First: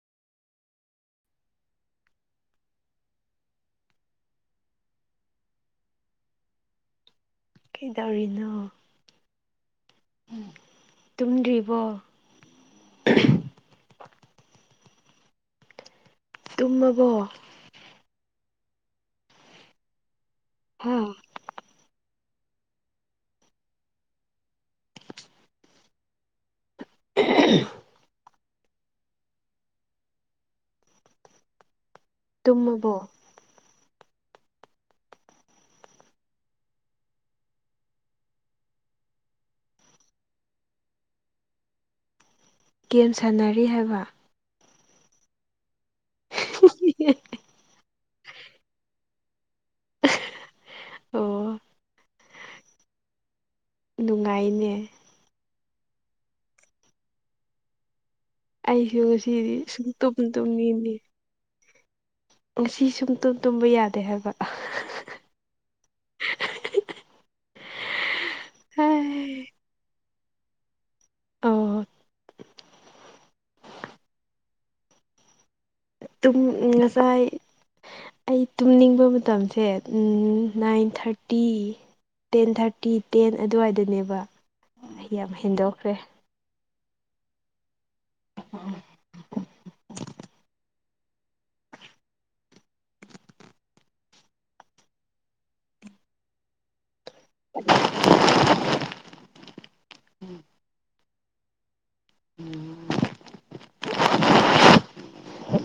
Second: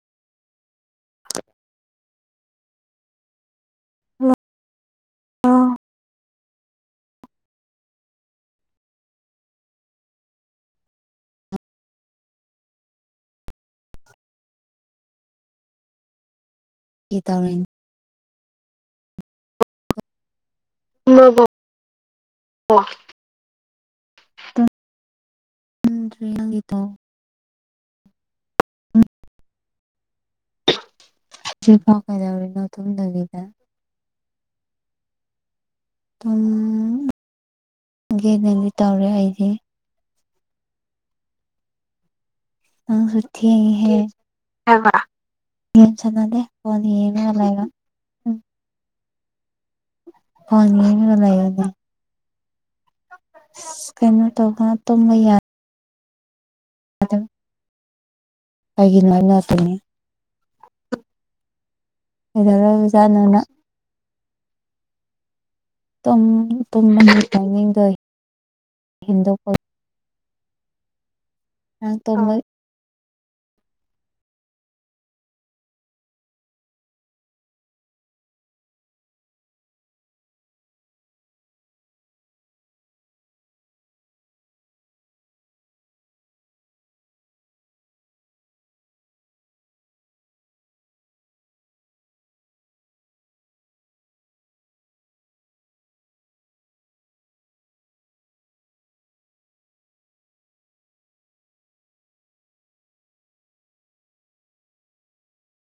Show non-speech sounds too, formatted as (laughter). ꯍ ꯍꯂ ꯑ ꯀꯩꯗꯧꯔꯤꯅꯣ ꯇꯨꯝꯗ꯭ꯔꯤꯕꯣ ꯇꯨꯝꯃ ꯒꯤ ꯇꯕꯦꯟ ꯍꯥꯥ ꯃꯒꯣ ꯎꯔꯤꯪ ꯎ ꯑ ꯁꯤ ꯄ ꯀꯗꯧ ꯅ ꯊ ꯇꯨꯝꯃꯕꯣ ꯅꯕꯤꯗ ꯑꯗꯨꯝ ꯒꯦꯅꯗꯤ ꯇꯧꯔꯦ ꯑꯩꯁ ꯑꯪ ꯒꯦꯝ ꯁꯤ ꯁꯥꯟꯅꯔꯤ ꯍꯦ ꯍꯥꯏꯕ ꯆꯅꯥꯗꯦ ꯐꯣꯟꯅꯤ ꯌꯦꯂꯒ ꯑꯣ ꯐꯅꯤꯒꯂꯒꯅꯤ ꯀꯩꯅꯣ ꯇꯧꯒ ꯅꯨꯡꯉꯥꯏꯅꯦ ꯇ ꯌꯥ ꯑꯗꯨ ꯑꯩꯁꯨ ꯁꯤꯗꯤ ꯇꯨꯝꯃꯤ ꯁꯨꯡ ꯇꯨꯝ ꯇꯨꯝꯃꯤꯅꯤ ꯉꯁꯤ ꯁꯨꯝ ꯀꯩꯗꯧꯔꯕꯖꯥꯠꯅꯣ ꯇꯨꯝ ꯅꯪ ꯇꯨꯝꯕ ꯌꯥꯗꯦ ꯍꯥꯏꯕ ꯨꯝ ꯑꯃ ꯇꯥꯏꯅꯤꯡꯗ ꯍꯦꯟꯗꯣꯛꯄ ꯑꯣ ꯑ ꯇꯨꯡ ꯉꯁꯥꯏ ꯑꯩ ꯇꯨꯝꯅꯤꯡꯕ ꯃꯇꯝꯁꯦ nine thirty ten thirty ten ꯑꯗꯨꯋꯥꯏꯗꯅꯦꯕ ꯑꯩ ꯌꯥꯝ ꯍꯦꯟꯗꯣꯛꯈ꯭ꯔꯦ (unintelligible) ꯎꯝ ꯎꯝ